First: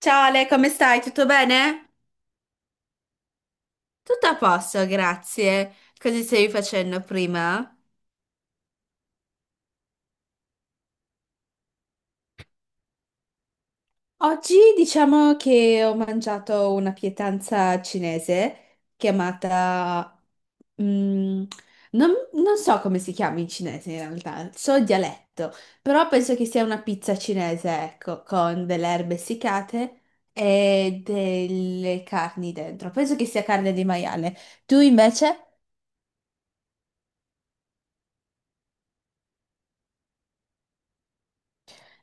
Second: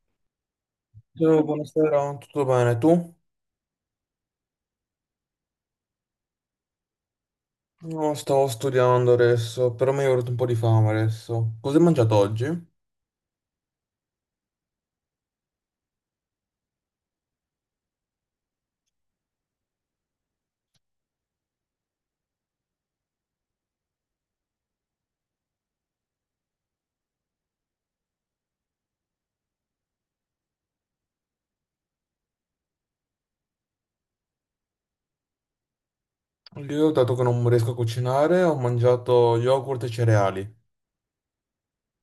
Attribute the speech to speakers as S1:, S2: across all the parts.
S1: Ciao Ale, come stai? Tutto bene?
S2: Buonasera, tutto bene? Tu?
S1: Tutto a posto, grazie. Cosa stavi facendo prima?
S2: No, stavo studiando adesso, però mi è venuto un po' di fame adesso. Cosa hai mangiato oggi?
S1: Oggi diciamo che ho mangiato una pietanza cinese chiamata... mm, non so come si chiama in cinese in realtà, so il dialetto, però penso che sia una pizza cinese, ecco, con delle erbe essiccate e delle carni dentro. Penso che sia carne di maiale. Tu invece?
S2: Io, dato che non riesco a cucinare, ho mangiato yogurt e cereali.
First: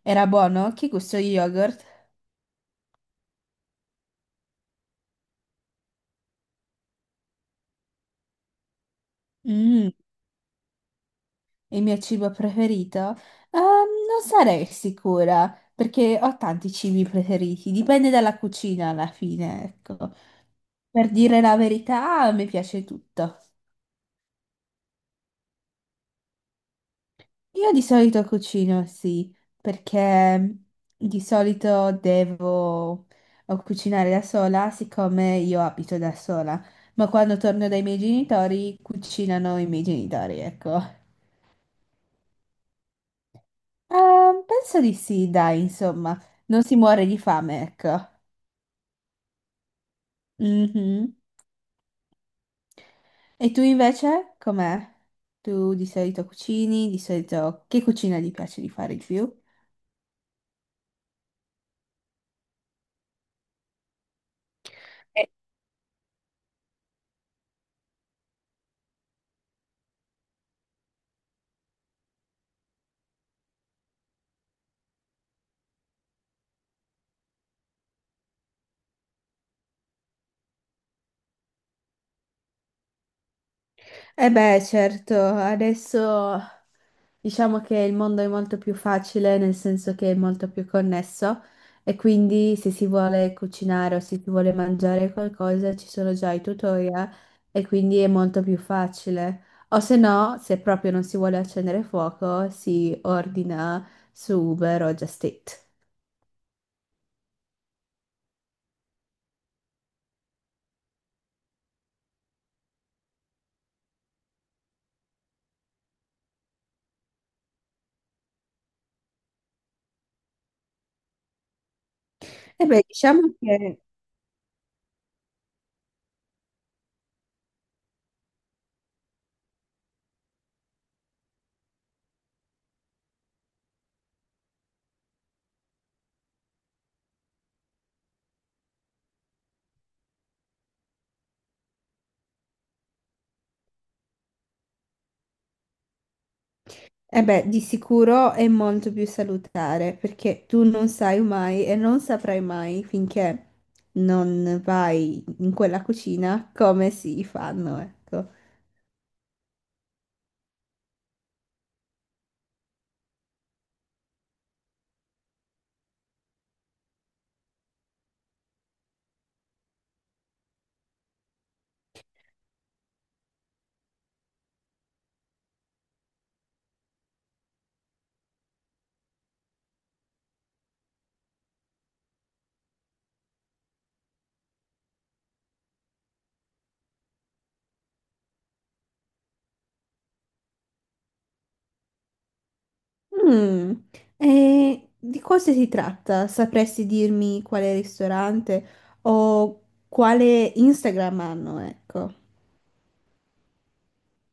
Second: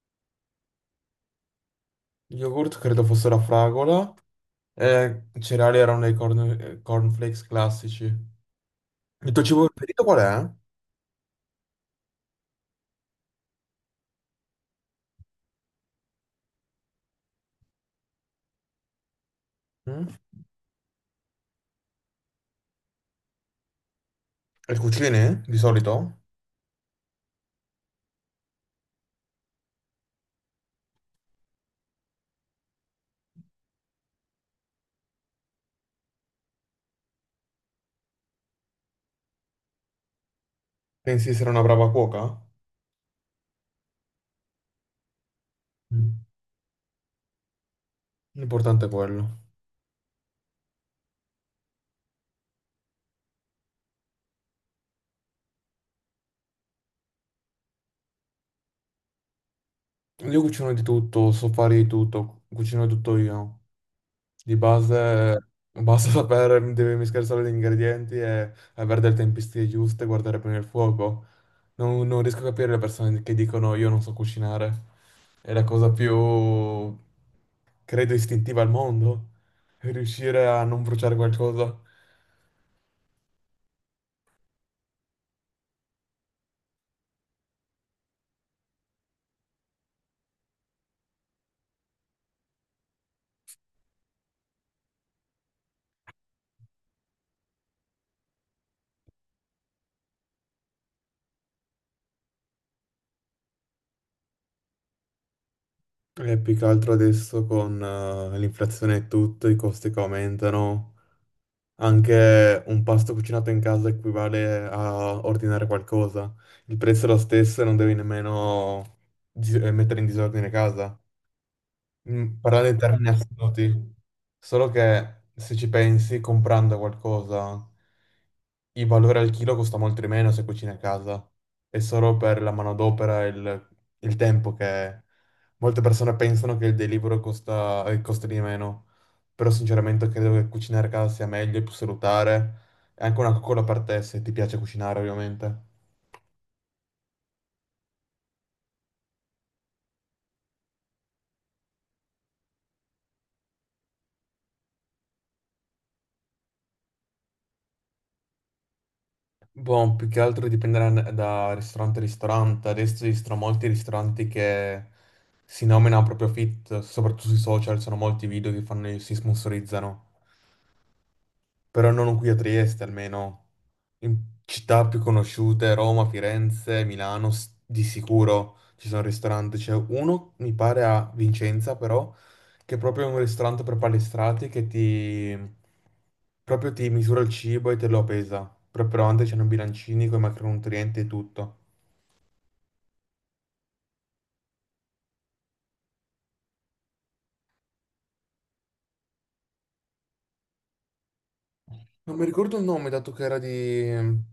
S1: Era buono? Che gusto yogurt?
S2: Yogurt credo fosse la fragola e i cereali erano dei cornflakes classici. Il tuo cibo
S1: Mm,
S2: preferito qual
S1: il mio cibo preferito? Non sarei sicura, perché ho tanti cibi preferiti, dipende dalla cucina alla fine,
S2: è?
S1: ecco.
S2: Mm?
S1: Per dire la verità, mi piace tutto.
S2: E cucini, di solito?
S1: Io di solito cucino, sì, perché di solito devo o cucinare da sola, siccome io abito da sola, ma quando torno dai miei genitori, cucinano i miei genitori, ecco.
S2: Pensi di essere una brava cuoca?
S1: Penso di sì, dai,
S2: Mm.
S1: insomma, non si muore di fame, ecco.
S2: L'importante è quello.
S1: Mhm. E tu invece, com'è? Tu di solito cucini, di solito che cucina ti piace di fare di più?
S2: Io cucino di tutto, so fare di tutto, cucino tutto io. Di base basta sapere, devi mischiare solo gli ingredienti e avere delle tempistiche giuste, guardare bene il fuoco. Non riesco a capire le persone che dicono io non so cucinare. È la cosa più, credo, istintiva al mondo. Riuscire a non bruciare qualcosa.
S1: Eh beh, certo, adesso diciamo che il mondo è molto più facile, nel senso che è molto più connesso e quindi se si vuole cucinare o se si vuole mangiare qualcosa ci sono già i tutorial e quindi è molto più facile. O se no, se proprio non si vuole accendere fuoco, si ordina su Uber o Just Eat.
S2: E più che altro adesso con l'inflazione e tutto, i costi che aumentano. Anche un pasto cucinato in casa equivale a ordinare qualcosa. Il prezzo è lo stesso e non devi nemmeno mettere in disordine casa. Mm,
S1: E
S2: parlando in
S1: beh,
S2: termini
S1: diciamo che
S2: assoluti, solo che se ci pensi, comprando qualcosa. Il valore al chilo costa molto di meno se cucini a casa. È solo per la manodopera e il tempo che molte persone pensano che il delivery costa, costi di meno. Però sinceramente credo che cucinare a casa sia meglio, è più salutare. È anche una coccola per te se ti piace cucinare, ovviamente.
S1: eh beh, di sicuro è molto più salutare perché tu non sai mai e non saprai mai finché non vai in quella cucina come si fanno, ecco.
S2: Boh, più che altro dipende da ristorante a ristorante. Adesso esistono molti ristoranti che si nominano proprio fit, soprattutto sui social, sono molti video che fanno, si sponsorizzano. Però non qui a Trieste almeno, in città più conosciute, Roma, Firenze, Milano, di sicuro ci sono ristoranti, c'è uno mi pare a Vicenza però, che è proprio un ristorante per palestrati che ti... proprio ti misura il cibo e te lo pesa, proprio davanti c'hanno i bilancini con i macronutrienti e tutto.
S1: Mm, e di cosa si tratta? Sapresti dirmi quale ristorante o quale Instagram hanno, ecco.
S2: Non mi ricordo il nome, dato che era di...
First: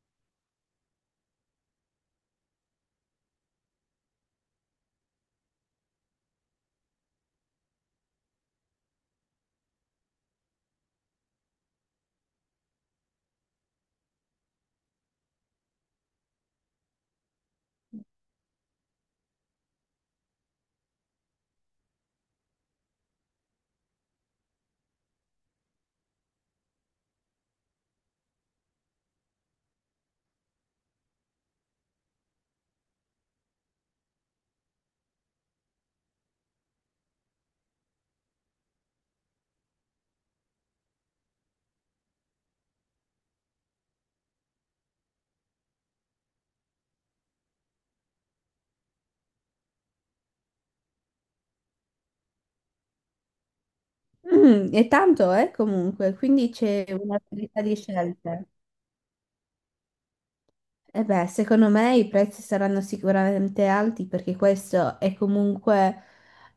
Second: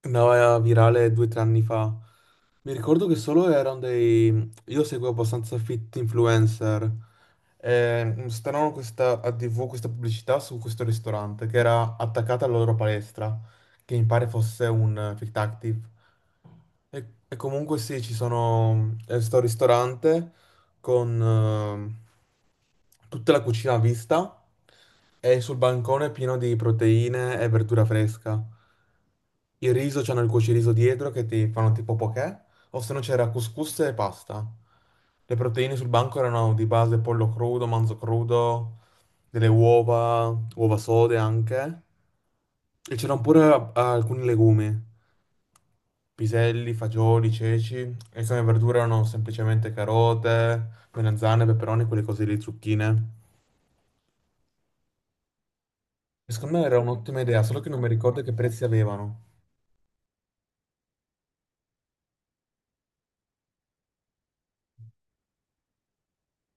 S2: andava virale due o tre anni fa. Mi ricordo che solo erano dei... Io seguo abbastanza fit influencer. E mm, stavano questa, a TV questa pubblicità su questo ristorante che era attaccata alla loro palestra, che mi pare fosse un Fit Active. E comunque sì, ci sono... sto al ristorante con tutta la cucina a vista e sul bancone pieno di proteine e verdura fresca. Il riso, c'hanno il cuociriso dietro che ti fanno tipo poké, o se no c'era couscous e pasta. Le proteine sul banco erano di base pollo crudo, manzo crudo, delle uova, uova sode anche. E c'erano pure alcuni legumi. Piselli, fagioli, ceci e come verdura erano semplicemente carote, melanzane, peperoni, quelle cose lì, zucchine.
S1: Mm, è tanto, comunque,
S2: E
S1: quindi
S2: secondo me era
S1: c'è una
S2: un'ottima idea, solo
S1: varietà
S2: che
S1: di
S2: non mi ricordo che
S1: scelte.
S2: prezzi avevano.
S1: E beh, secondo me i prezzi saranno sicuramente alti perché questo è comunque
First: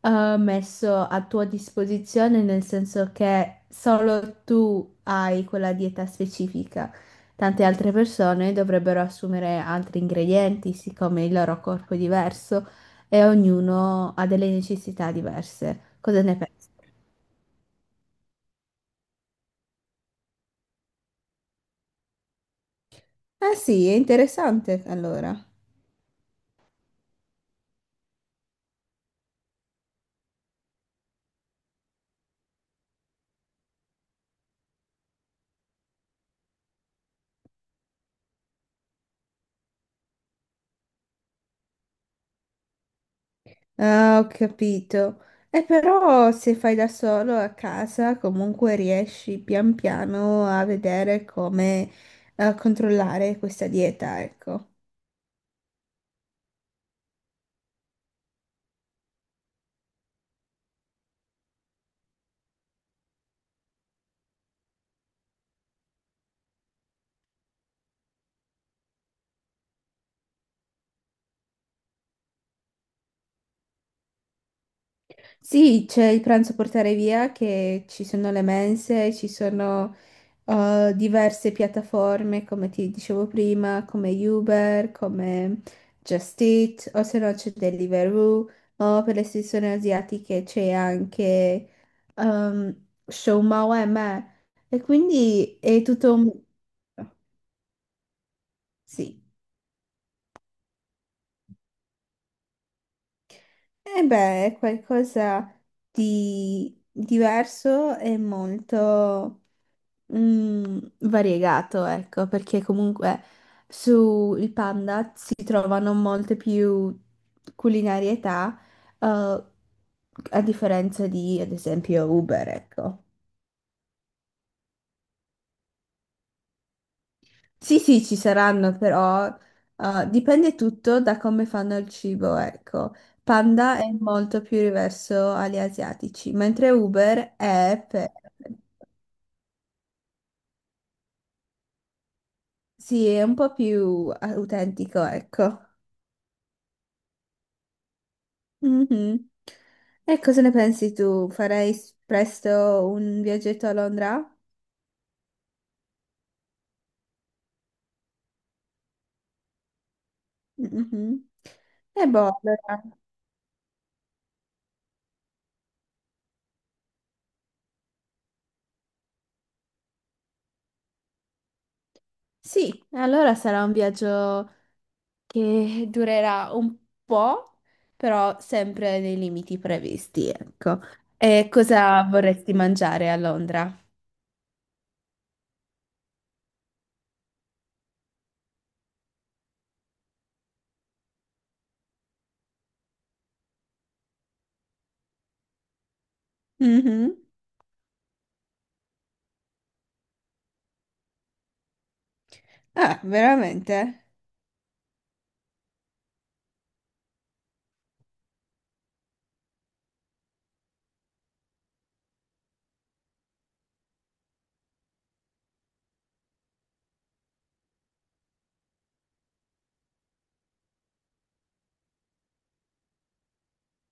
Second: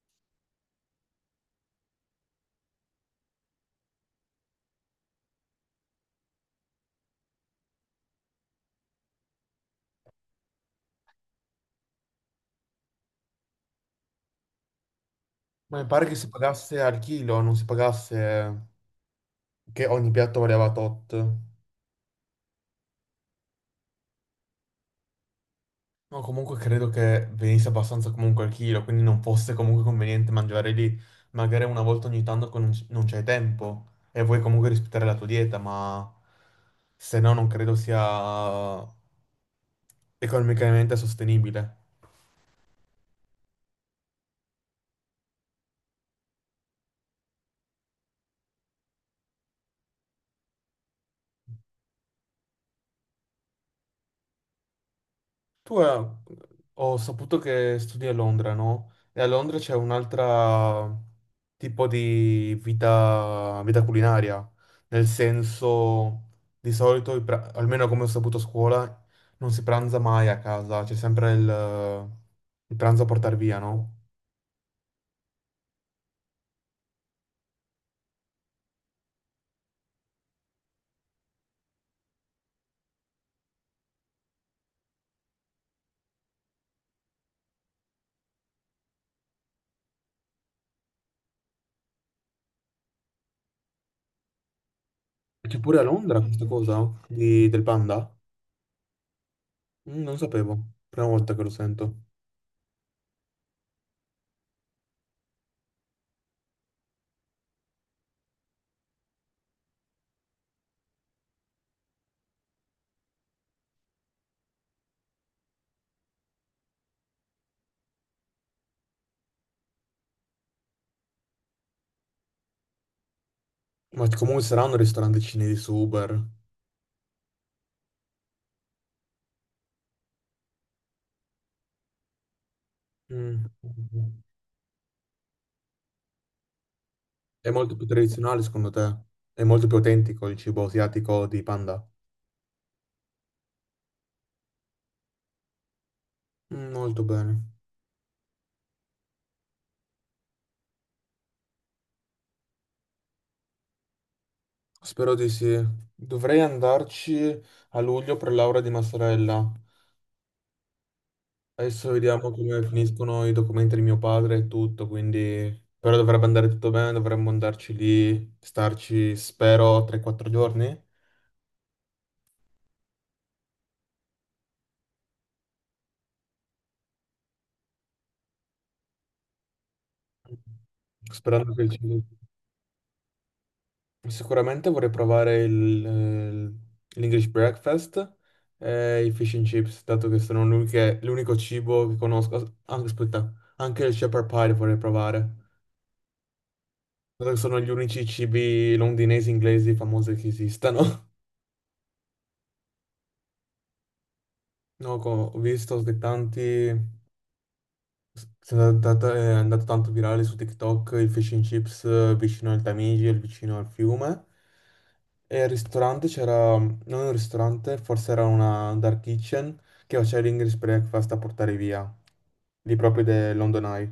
S1: messo a tua disposizione, nel senso che solo tu hai quella dieta specifica. Tante altre persone dovrebbero assumere altri ingredienti, siccome il loro corpo è diverso e ognuno ha delle necessità
S2: Ma mi
S1: diverse.
S2: pare che
S1: Cosa
S2: si
S1: ne pensi?
S2: pagasse al chilo, non si pagasse che ogni piatto valeva tot.
S1: Ah sì, è interessante allora.
S2: No, comunque credo che venisse abbastanza comunque al chilo, quindi non fosse comunque conveniente mangiare lì. Magari una volta ogni tanto che non c'è tempo e vuoi comunque rispettare la tua dieta, ma se no non credo sia economicamente sostenibile.
S1: Ah, ho capito. E però se fai da solo a casa, comunque riesci pian piano a vedere come controllare questa dieta, ecco.
S2: Tu ho saputo che studi a Londra, no? E a Londra c'è un'altra tipo di vita, vita culinaria, nel senso di solito, almeno come ho saputo a scuola, non si pranza mai a casa, c'è sempre il pranzo a portare via, no?
S1: Sì, c'è il pranzo a portare via, che ci sono le mense, ci sono diverse piattaforme, come ti dicevo prima, come Uber, come Just Eat, o se no c'è Deliveroo, o per le sezioni asiatiche c'è anche Showmao e me. E
S2: E
S1: quindi
S2: c'è pure
S1: è
S2: a
S1: tutto
S2: Londra
S1: un...
S2: questa, mm, cosa del panda?
S1: Sì,
S2: Mm, non sapevo, prima volta che lo sento.
S1: e beh, è qualcosa di diverso e molto... Mm, variegato, ecco, perché comunque sul Panda si trovano molte più culinarietà, eh, a differenza di, ad esempio, Uber, ecco.
S2: Ma comunque saranno ristoranti cinesi super.
S1: Sì, sì, ci saranno, però, dipende tutto da come fanno il cibo, ecco.
S2: Mm.
S1: Panda è molto più riverso agli asiatici, mentre Uber
S2: È molto più
S1: è per...
S2: tradizionale secondo te? È molto più autentico il cibo asiatico di Panda?
S1: Sì, è un po' più autentico, ecco.
S2: Mm, molto bene.
S1: Mhm. E cosa ne pensi tu? Farei presto un viaggetto a Londra?
S2: Spero di sì. Dovrei andarci a luglio per laurea di massorella.
S1: Mhm.
S2: Adesso
S1: E
S2: vediamo
S1: boh,
S2: come
S1: allora...
S2: finiscono i documenti di mio padre e tutto, quindi... Però dovrebbe andare tutto bene, dovremmo andarci lì, starci, spero, 3-4 giorni.
S1: Sì, allora sarà un viaggio che durerà un po', però sempre nei limiti previsti, ecco. E
S2: Sperando che il cibo...
S1: cosa vorresti mangiare a Londra?
S2: Sicuramente vorrei provare il, l'English breakfast e i fish and chips, dato che sono l'unico cibo che conosco. Anche, aspetta, anche il shepherd pie vorrei provare,
S1: Mhm.
S2: dato che sono gli unici cibi londinesi inglesi famosi che esistano.
S1: Ah, veramente?
S2: No, ho visto che tanti è andato tanto virale su TikTok il fish and chips vicino al Tamigi, il vicino al fiume. E al ristorante c'era, non un ristorante, forse era una dark kitchen che faceva l'English breakfast a portare via, lì proprio del London Eye.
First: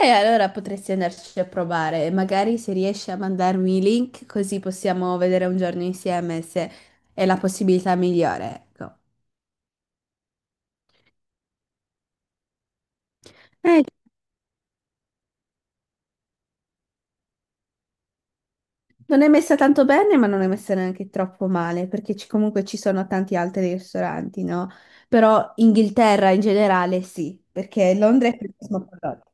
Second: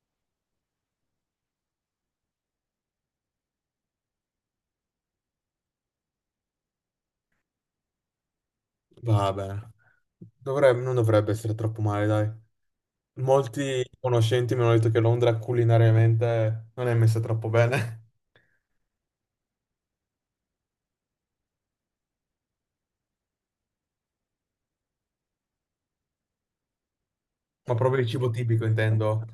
S1: E allora potresti andarci a provare, magari se riesci a mandarmi i link così possiamo vedere un giorno insieme se è la possibilità migliore, ecco.
S2: Vabbè, non dovrebbe essere troppo male, dai.
S1: Eh,
S2: Molti conoscenti mi hanno detto che Londra culinariamente non è messa troppo bene,
S1: non è messa tanto bene, ma non è messa neanche troppo male, perché comunque ci sono tanti altri ristoranti, no? Però Inghilterra in generale sì,
S2: ma
S1: perché
S2: proprio il
S1: Londra
S2: cibo
S1: è più
S2: tipico
S1: cosmopolita.
S2: intendo.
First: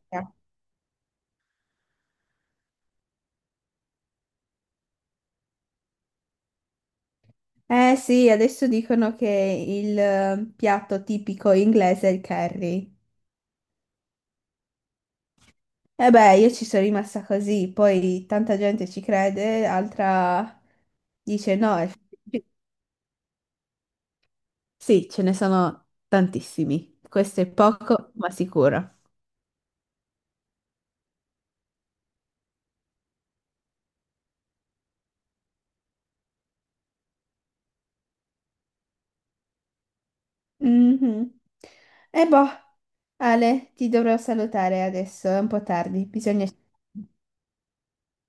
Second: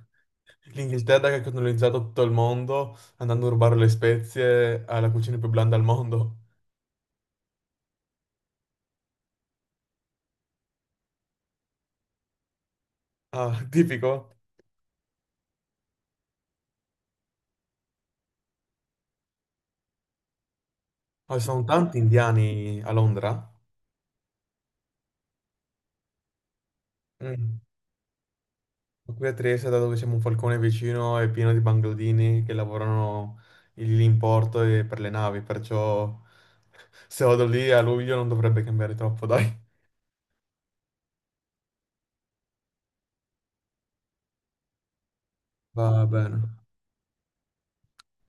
S2: L'Inghilterra che ha colonizzato tutto il mondo andando a rubare le spezie alla cucina più blanda al mondo.
S1: Eh sì, adesso dicono che il piatto tipico inglese è il curry.
S2: Ah, tipico.
S1: E beh, io ci sono rimasta così, poi tanta gente ci crede, altra
S2: Ah, ci
S1: dice
S2: sono
S1: no.
S2: tanti indiani a Londra.
S1: Sì, ce ne sono tantissimi. Questo è
S2: Mm.
S1: poco, ma sicuro.
S2: Qui a Trieste, dato che siamo un falcone vicino, è pieno di bangladini che lavorano lì in porto e per le navi, perciò se vado lì a luglio non dovrebbe cambiare troppo, dai.
S1: Mhm. E boh, Ale, ti dovrò salutare adesso, è un po'
S2: Va
S1: tardi,
S2: bene.
S1: bisogna...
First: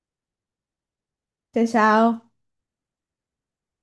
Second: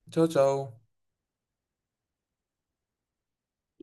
S2: Ciao ciao.
S1: Ciao, ciao.